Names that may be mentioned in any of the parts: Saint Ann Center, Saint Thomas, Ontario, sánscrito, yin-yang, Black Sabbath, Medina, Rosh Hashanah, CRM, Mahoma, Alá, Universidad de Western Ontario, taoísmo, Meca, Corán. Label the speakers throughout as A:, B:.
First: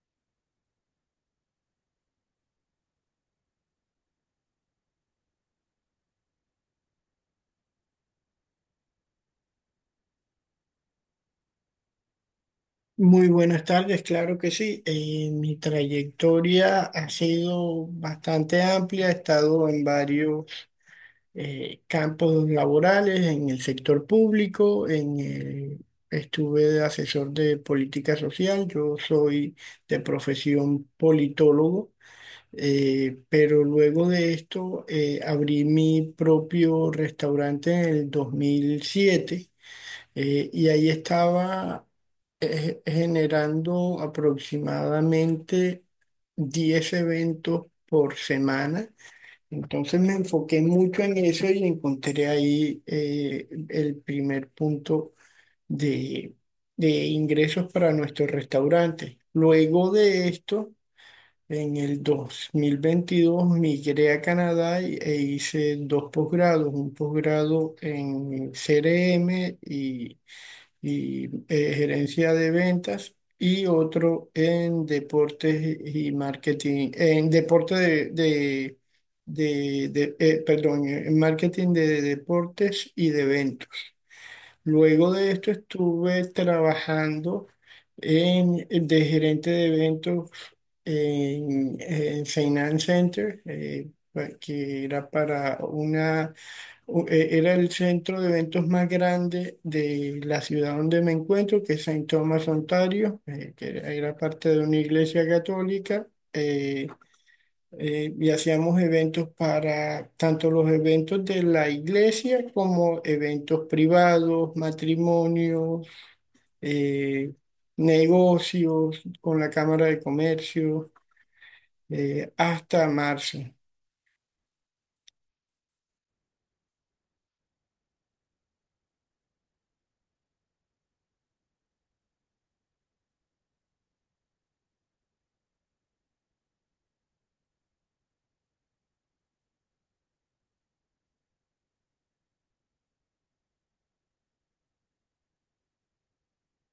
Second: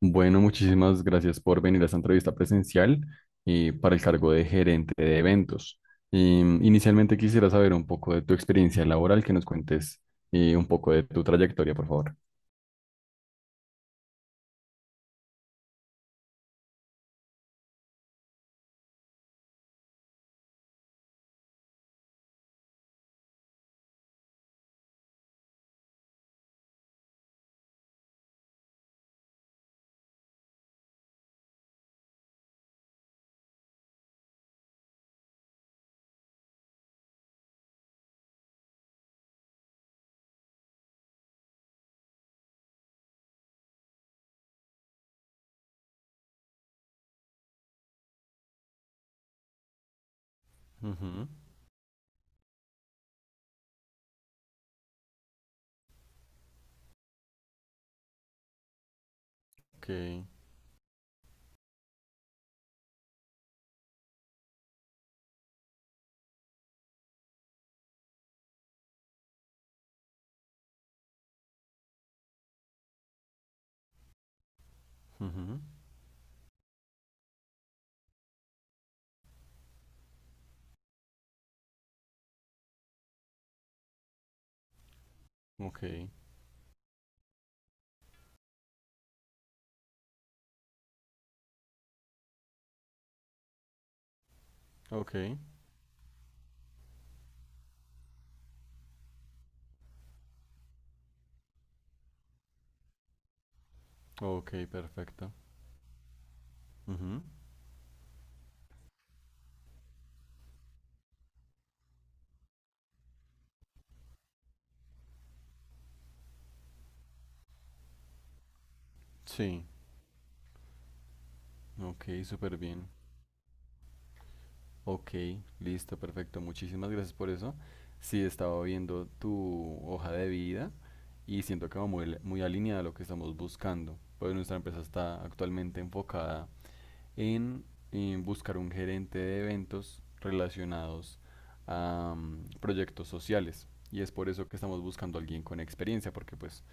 A: Bueno, muchísimas gracias por venir a esta entrevista presencial para el cargo de gerente de eventos. Inicialmente quisiera saber un poco de tu experiencia laboral, que nos cuentes un poco de tu trayectoria, por favor.
B: Muy buenas tardes, claro que sí. Mi trayectoria ha sido bastante amplia, he estado en varios campos laborales, en el sector público, estuve de asesor de política social, yo soy de profesión politólogo, pero luego de esto abrí mi propio restaurante en el 2007. Y ahí estaba generando aproximadamente 10 eventos por semana. Entonces me enfoqué mucho en
A: Ujú.
B: eso y encontré ahí el primer punto de, de ingresos para nuestro restaurante.
A: Ok.
B: Luego de esto, en el 2022 migré a Canadá e hice dos posgrados, un posgrado en CRM y gerencia de ventas y otro en
A: Ujú.
B: deportes y marketing, en deporte de, perdón, en marketing de deportes y de eventos. Luego de esto
A: Ok,
B: estuve trabajando en, de gerente de eventos en Saint Ann Center, que era
A: ok,
B: para una era el centro de eventos más grande de la ciudad donde me encuentro, que es Saint Thomas, Ontario, que era parte
A: ok,
B: de una iglesia
A: perfecto.
B: católica. eh,
A: Ujú.
B: y hacíamos eventos para tanto los eventos de la iglesia como eventos privados, matrimonios, eh, negocios con la
A: Sí,
B: Cámara de Comercio,
A: ok, súper bien.
B: hasta marzo.
A: Ok, listo, perfecto. Muchísimas gracias por eso. Sí, estaba viendo tu hoja de vida y siento que va muy, muy alineada a lo que estamos buscando. Pues nuestra empresa está actualmente enfocada en, buscar un gerente de eventos relacionados a proyectos sociales. Y es por eso que estamos buscando a alguien con experiencia, porque pues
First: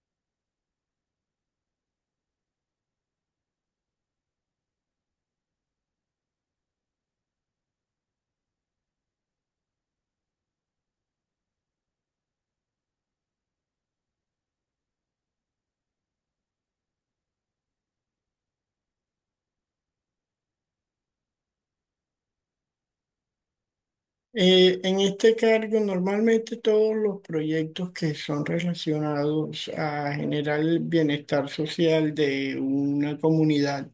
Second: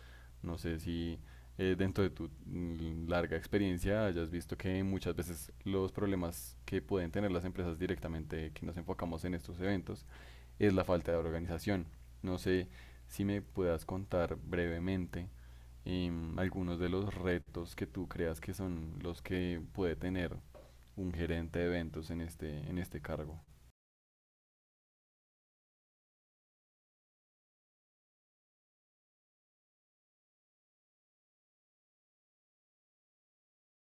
A: no sé si dentro de tu larga experiencia hayas visto que muchas veces los problemas que pueden tener las empresas directamente que nos enfocamos en estos eventos es la falta de organización. No sé si me puedas contar brevemente algunos de los retos que tú creas que son los que puede tener un gerente de eventos en este cargo.
B: En este cargo, normalmente todos los proyectos que son relacionados a generar el bienestar social de una comunidad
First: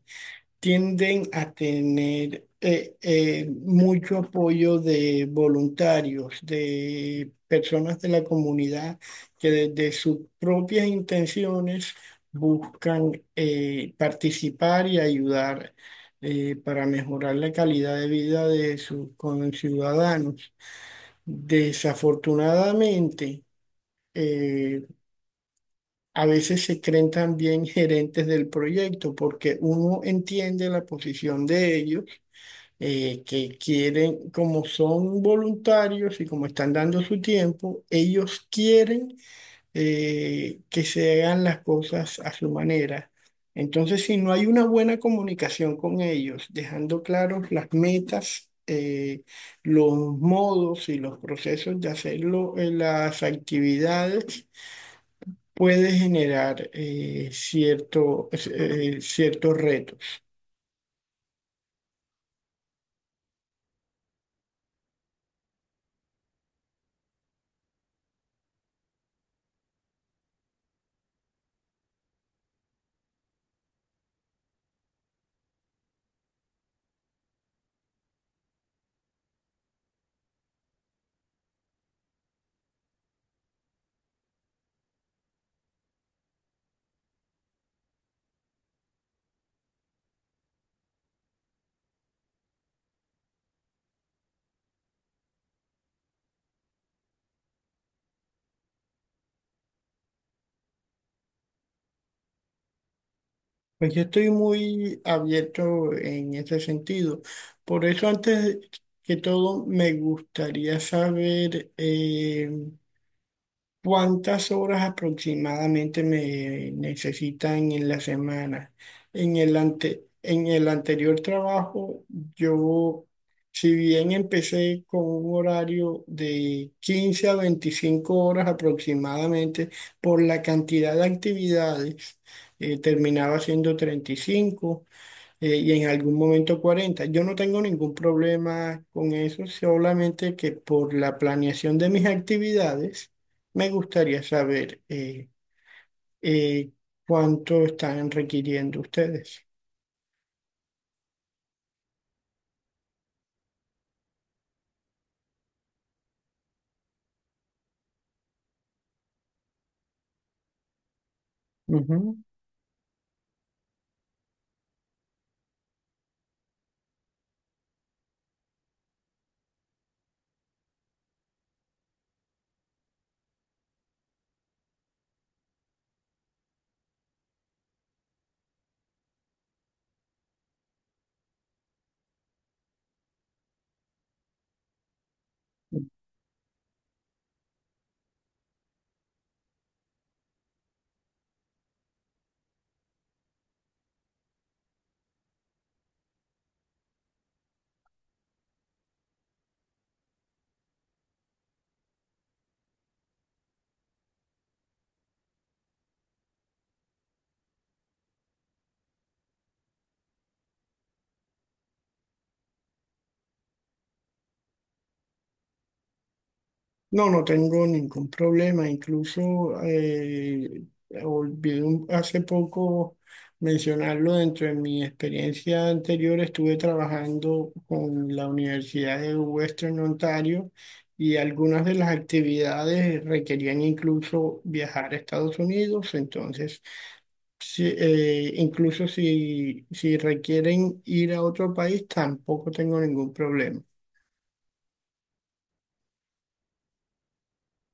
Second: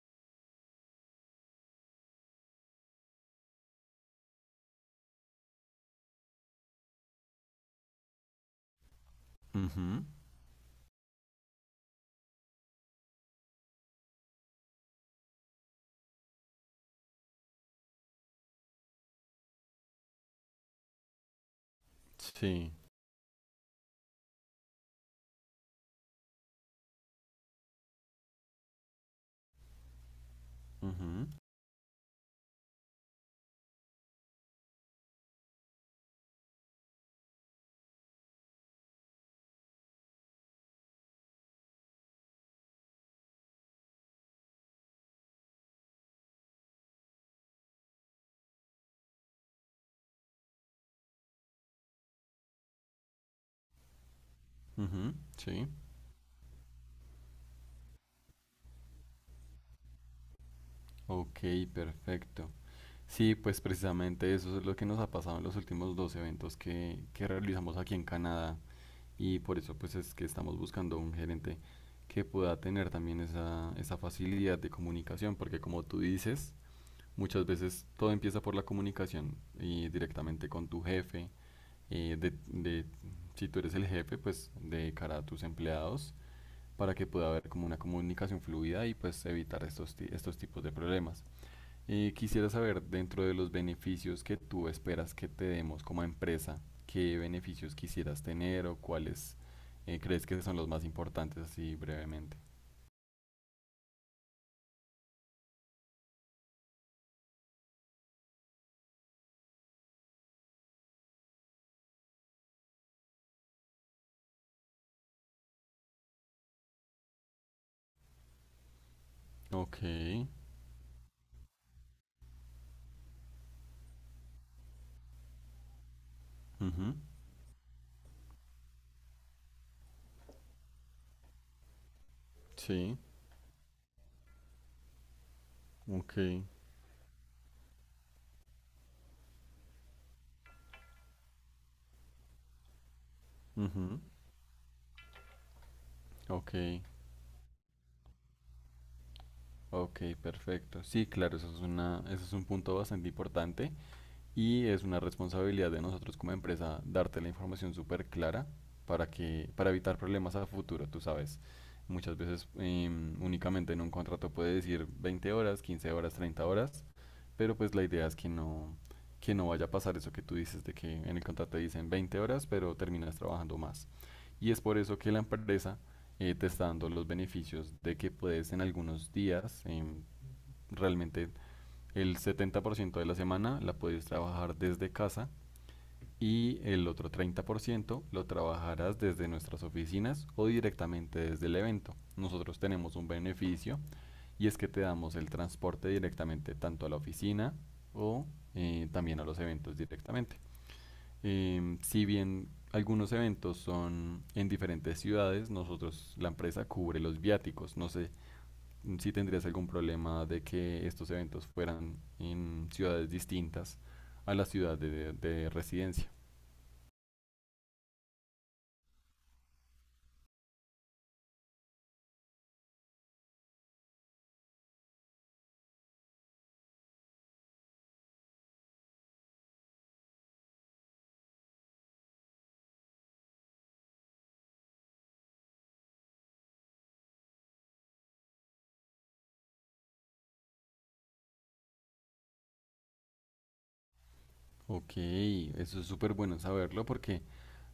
B: tienden a tener mucho apoyo de voluntarios, de personas de la comunidad que desde
A: Ujú.
B: sus propias intenciones buscan participar y ayudar para mejorar la calidad de vida de sus conciudadanos.
A: Sí.
B: Desafortunadamente, eh, a veces se creen también gerentes del proyecto porque uno entiende la
A: Ujú.
B: posición de ellos, que quieren, como son voluntarios y como están dando su tiempo, ellos quieren que se hagan las cosas a su manera. Entonces, si no hay una buena comunicación con ellos, dejando claros las metas, los modos y los procesos de hacerlo, las actividades,
A: Ujú. Sí.
B: puede generar cierto, ciertos retos.
A: Ok, perfecto. Sí, pues precisamente eso es lo que nos ha pasado en los últimos dos eventos que realizamos aquí en Canadá, y por eso pues es que estamos buscando un gerente que pueda tener también esa facilidad de comunicación, porque como tú dices, muchas veces todo empieza por la comunicación y directamente con tu jefe eh, de, de- si tú eres el jefe, pues de cara a tus empleados, para que pueda haber como una comunicación fluida y pues evitar estos tipos de problemas. Quisiera saber, dentro de los beneficios que tú esperas que te demos como empresa, ¿qué beneficios quisieras tener o cuáles crees que son los más importantes así brevemente?
B: Pues yo estoy muy abierto en ese sentido. Por eso, antes que todo, me gustaría saber ¿cuántas horas aproximadamente me necesitan en la semana?
A: Ok.
B: En el anterior trabajo, yo, si bien empecé con un horario de
A: Ujú.
B: 15 a 25 horas aproximadamente, por la cantidad de actividades,
A: Sí.
B: terminaba siendo 35 y en algún
A: Ok.
B: momento 40. Yo no tengo ningún problema con eso, solamente que por la planeación de mis actividades me
A: Ujú.
B: gustaría saber
A: Ok,
B: eh, cuánto están requiriendo ustedes.
A: ok, perfecto. Sí, claro, eso es una, eso es un punto bastante importante. Y es una responsabilidad de nosotros como empresa darte la información súper clara para que, para evitar problemas a futuro, tú sabes. Muchas
B: Ujú.
A: veces únicamente en un contrato puede decir 20 horas, 15 horas, 30 horas, pero pues la idea es que no vaya a pasar eso que tú dices de que en el contrato dicen 20 horas, pero terminas trabajando más. Y es por eso que la empresa te está dando los beneficios de que puedes en algunos días realmente el 70% de la semana la puedes trabajar desde casa y el otro 30% lo trabajarás desde nuestras oficinas o directamente desde el evento. Nosotros tenemos un beneficio y es que te damos el transporte directamente tanto a la oficina o también a los eventos directamente. Si bien algunos eventos son en diferentes ciudades, nosotros, la empresa cubre los viáticos. No sé si tendrías algún problema de que estos eventos fueran en ciudades distintas a la ciudad de residencia.
B: No, no tengo ningún problema. Incluso olvidé hace poco mencionarlo dentro de mi experiencia anterior. Estuve trabajando con la Universidad de Western Ontario y algunas de las actividades requerían incluso viajar a Estados Unidos. Entonces, incluso si requieren ir a otro país, tampoco tengo ningún problema.
A: Ok, eso es súper bueno saberlo porque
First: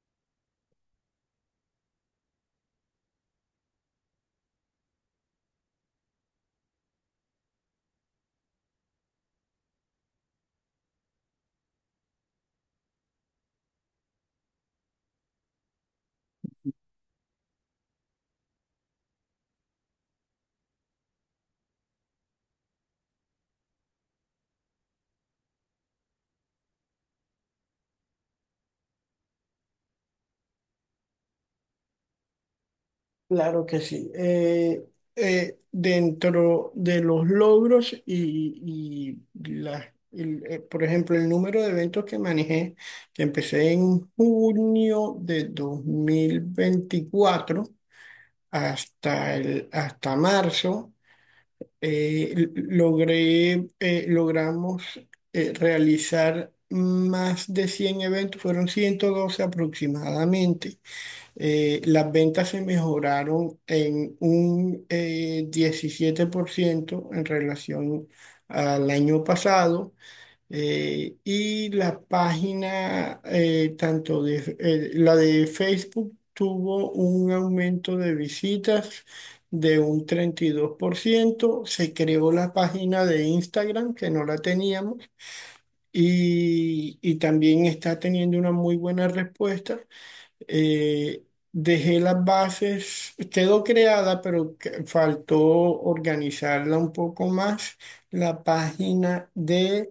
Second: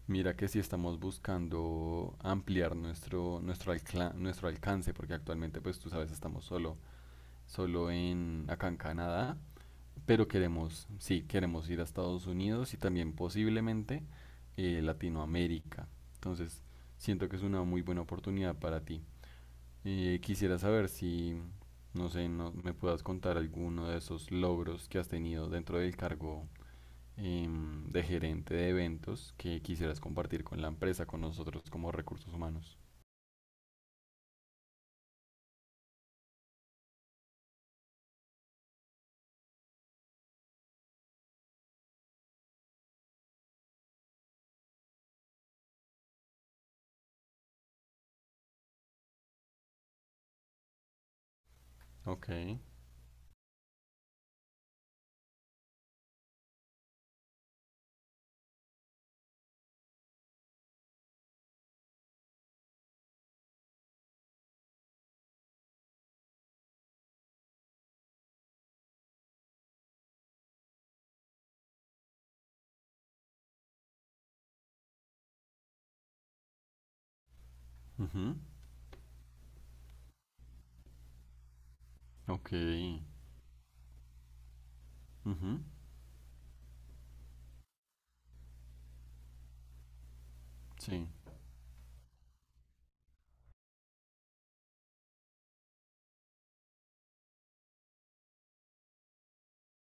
A: mira que si estamos buscando ampliar nuestro alcance, porque actualmente pues tú sabes estamos solo en, acá en Canadá, pero queremos, sí, queremos ir a Estados Unidos y también posiblemente Latinoamérica. Entonces siento que es una muy buena oportunidad para ti. Quisiera saber si, no sé, no, me puedas contar alguno de esos logros que has tenido dentro del cargo de gerente de eventos que quisieras compartir con la empresa, con nosotros como recursos humanos.
B: Claro que sí. Dentro de los logros y, por ejemplo, el número de eventos que manejé, que empecé en junio de 2024 hasta, el, hasta marzo,
A: Ok.
B: eh, l- logré, logramos realizar más de 100 eventos, fueron 112 aproximadamente. Las ventas se mejoraron en un 17% en relación al año pasado. Y la página, tanto de la de Facebook, tuvo un aumento de
A: Ujú.
B: visitas de un 32%. Se creó
A: Ok.
B: la página de Instagram, que no la teníamos,
A: Ujú.
B: y también está teniendo una muy buena respuesta.
A: Sí.
B: Eh, Dejé las bases, quedó creada, pero faltó organizarla un poco más, la página de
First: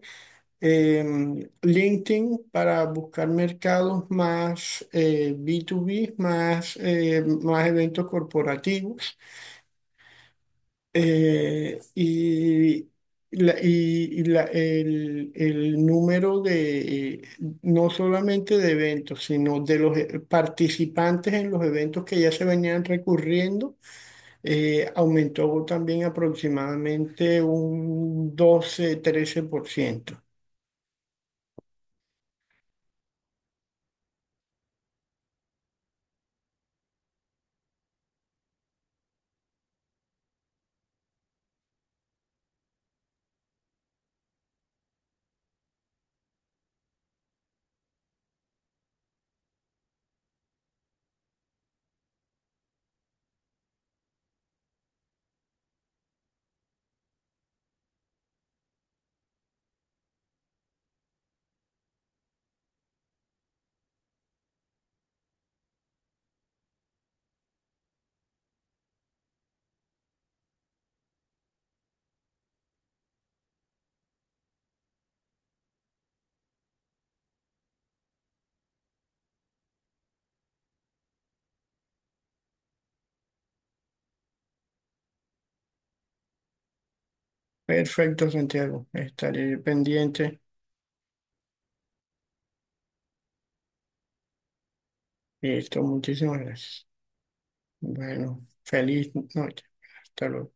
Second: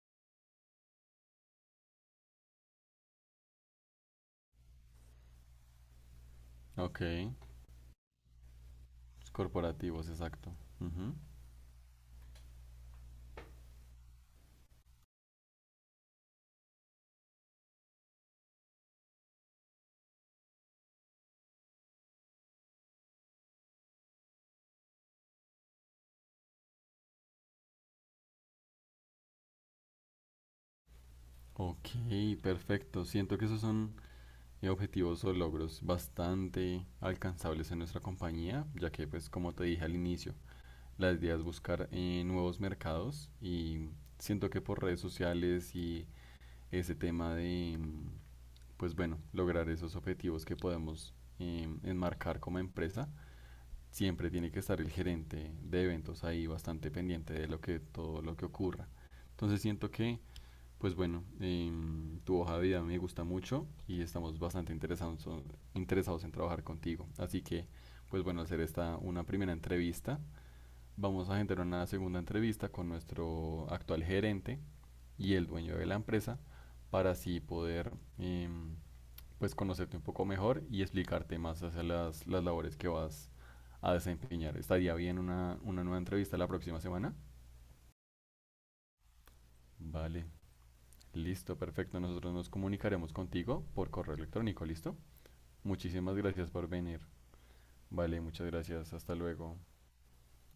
B: LinkedIn, para buscar mercados más B2B, más,
A: Ok,
B: más eventos corporativos.
A: los corporativos, exacto. Ujú.
B: Y la, y la- el número de, no solamente de eventos, sino de los participantes en los eventos que ya se venían recurriendo, aumentó también aproximadamente un 12, 13%
A: Ok, perfecto. Siento que esos son objetivos o logros bastante alcanzables en nuestra compañía, ya que pues como te dije al inicio, la idea es buscar nuevos mercados y siento que por redes sociales y ese tema de, pues bueno, lograr esos objetivos que podemos enmarcar como empresa, siempre tiene que estar el gerente de eventos ahí bastante pendiente de lo que, todo lo que ocurra. Entonces siento que, pues bueno, tu hoja de vida me gusta mucho y estamos bastante interesados en trabajar contigo. Así que, pues bueno, hacer esta una primera entrevista. Vamos a generar una segunda entrevista con nuestro actual gerente y el dueño de la empresa para así poder em, pues conocerte un poco mejor y explicarte más hacia las labores que vas a desempeñar. ¿Estaría bien una nueva entrevista la próxima semana?
B: Perfecto, Santiago. Estaré
A: Vale,
B: pendiente.
A: listo, perfecto. Nosotros nos comunicaremos contigo por correo electrónico, ¿listo?
B: Listo,
A: Muchísimas
B: muchísimas
A: gracias por
B: gracias.
A: venir. Vale,
B: Bueno,
A: muchas gracias.
B: feliz
A: Hasta luego.
B: noche. Hasta luego.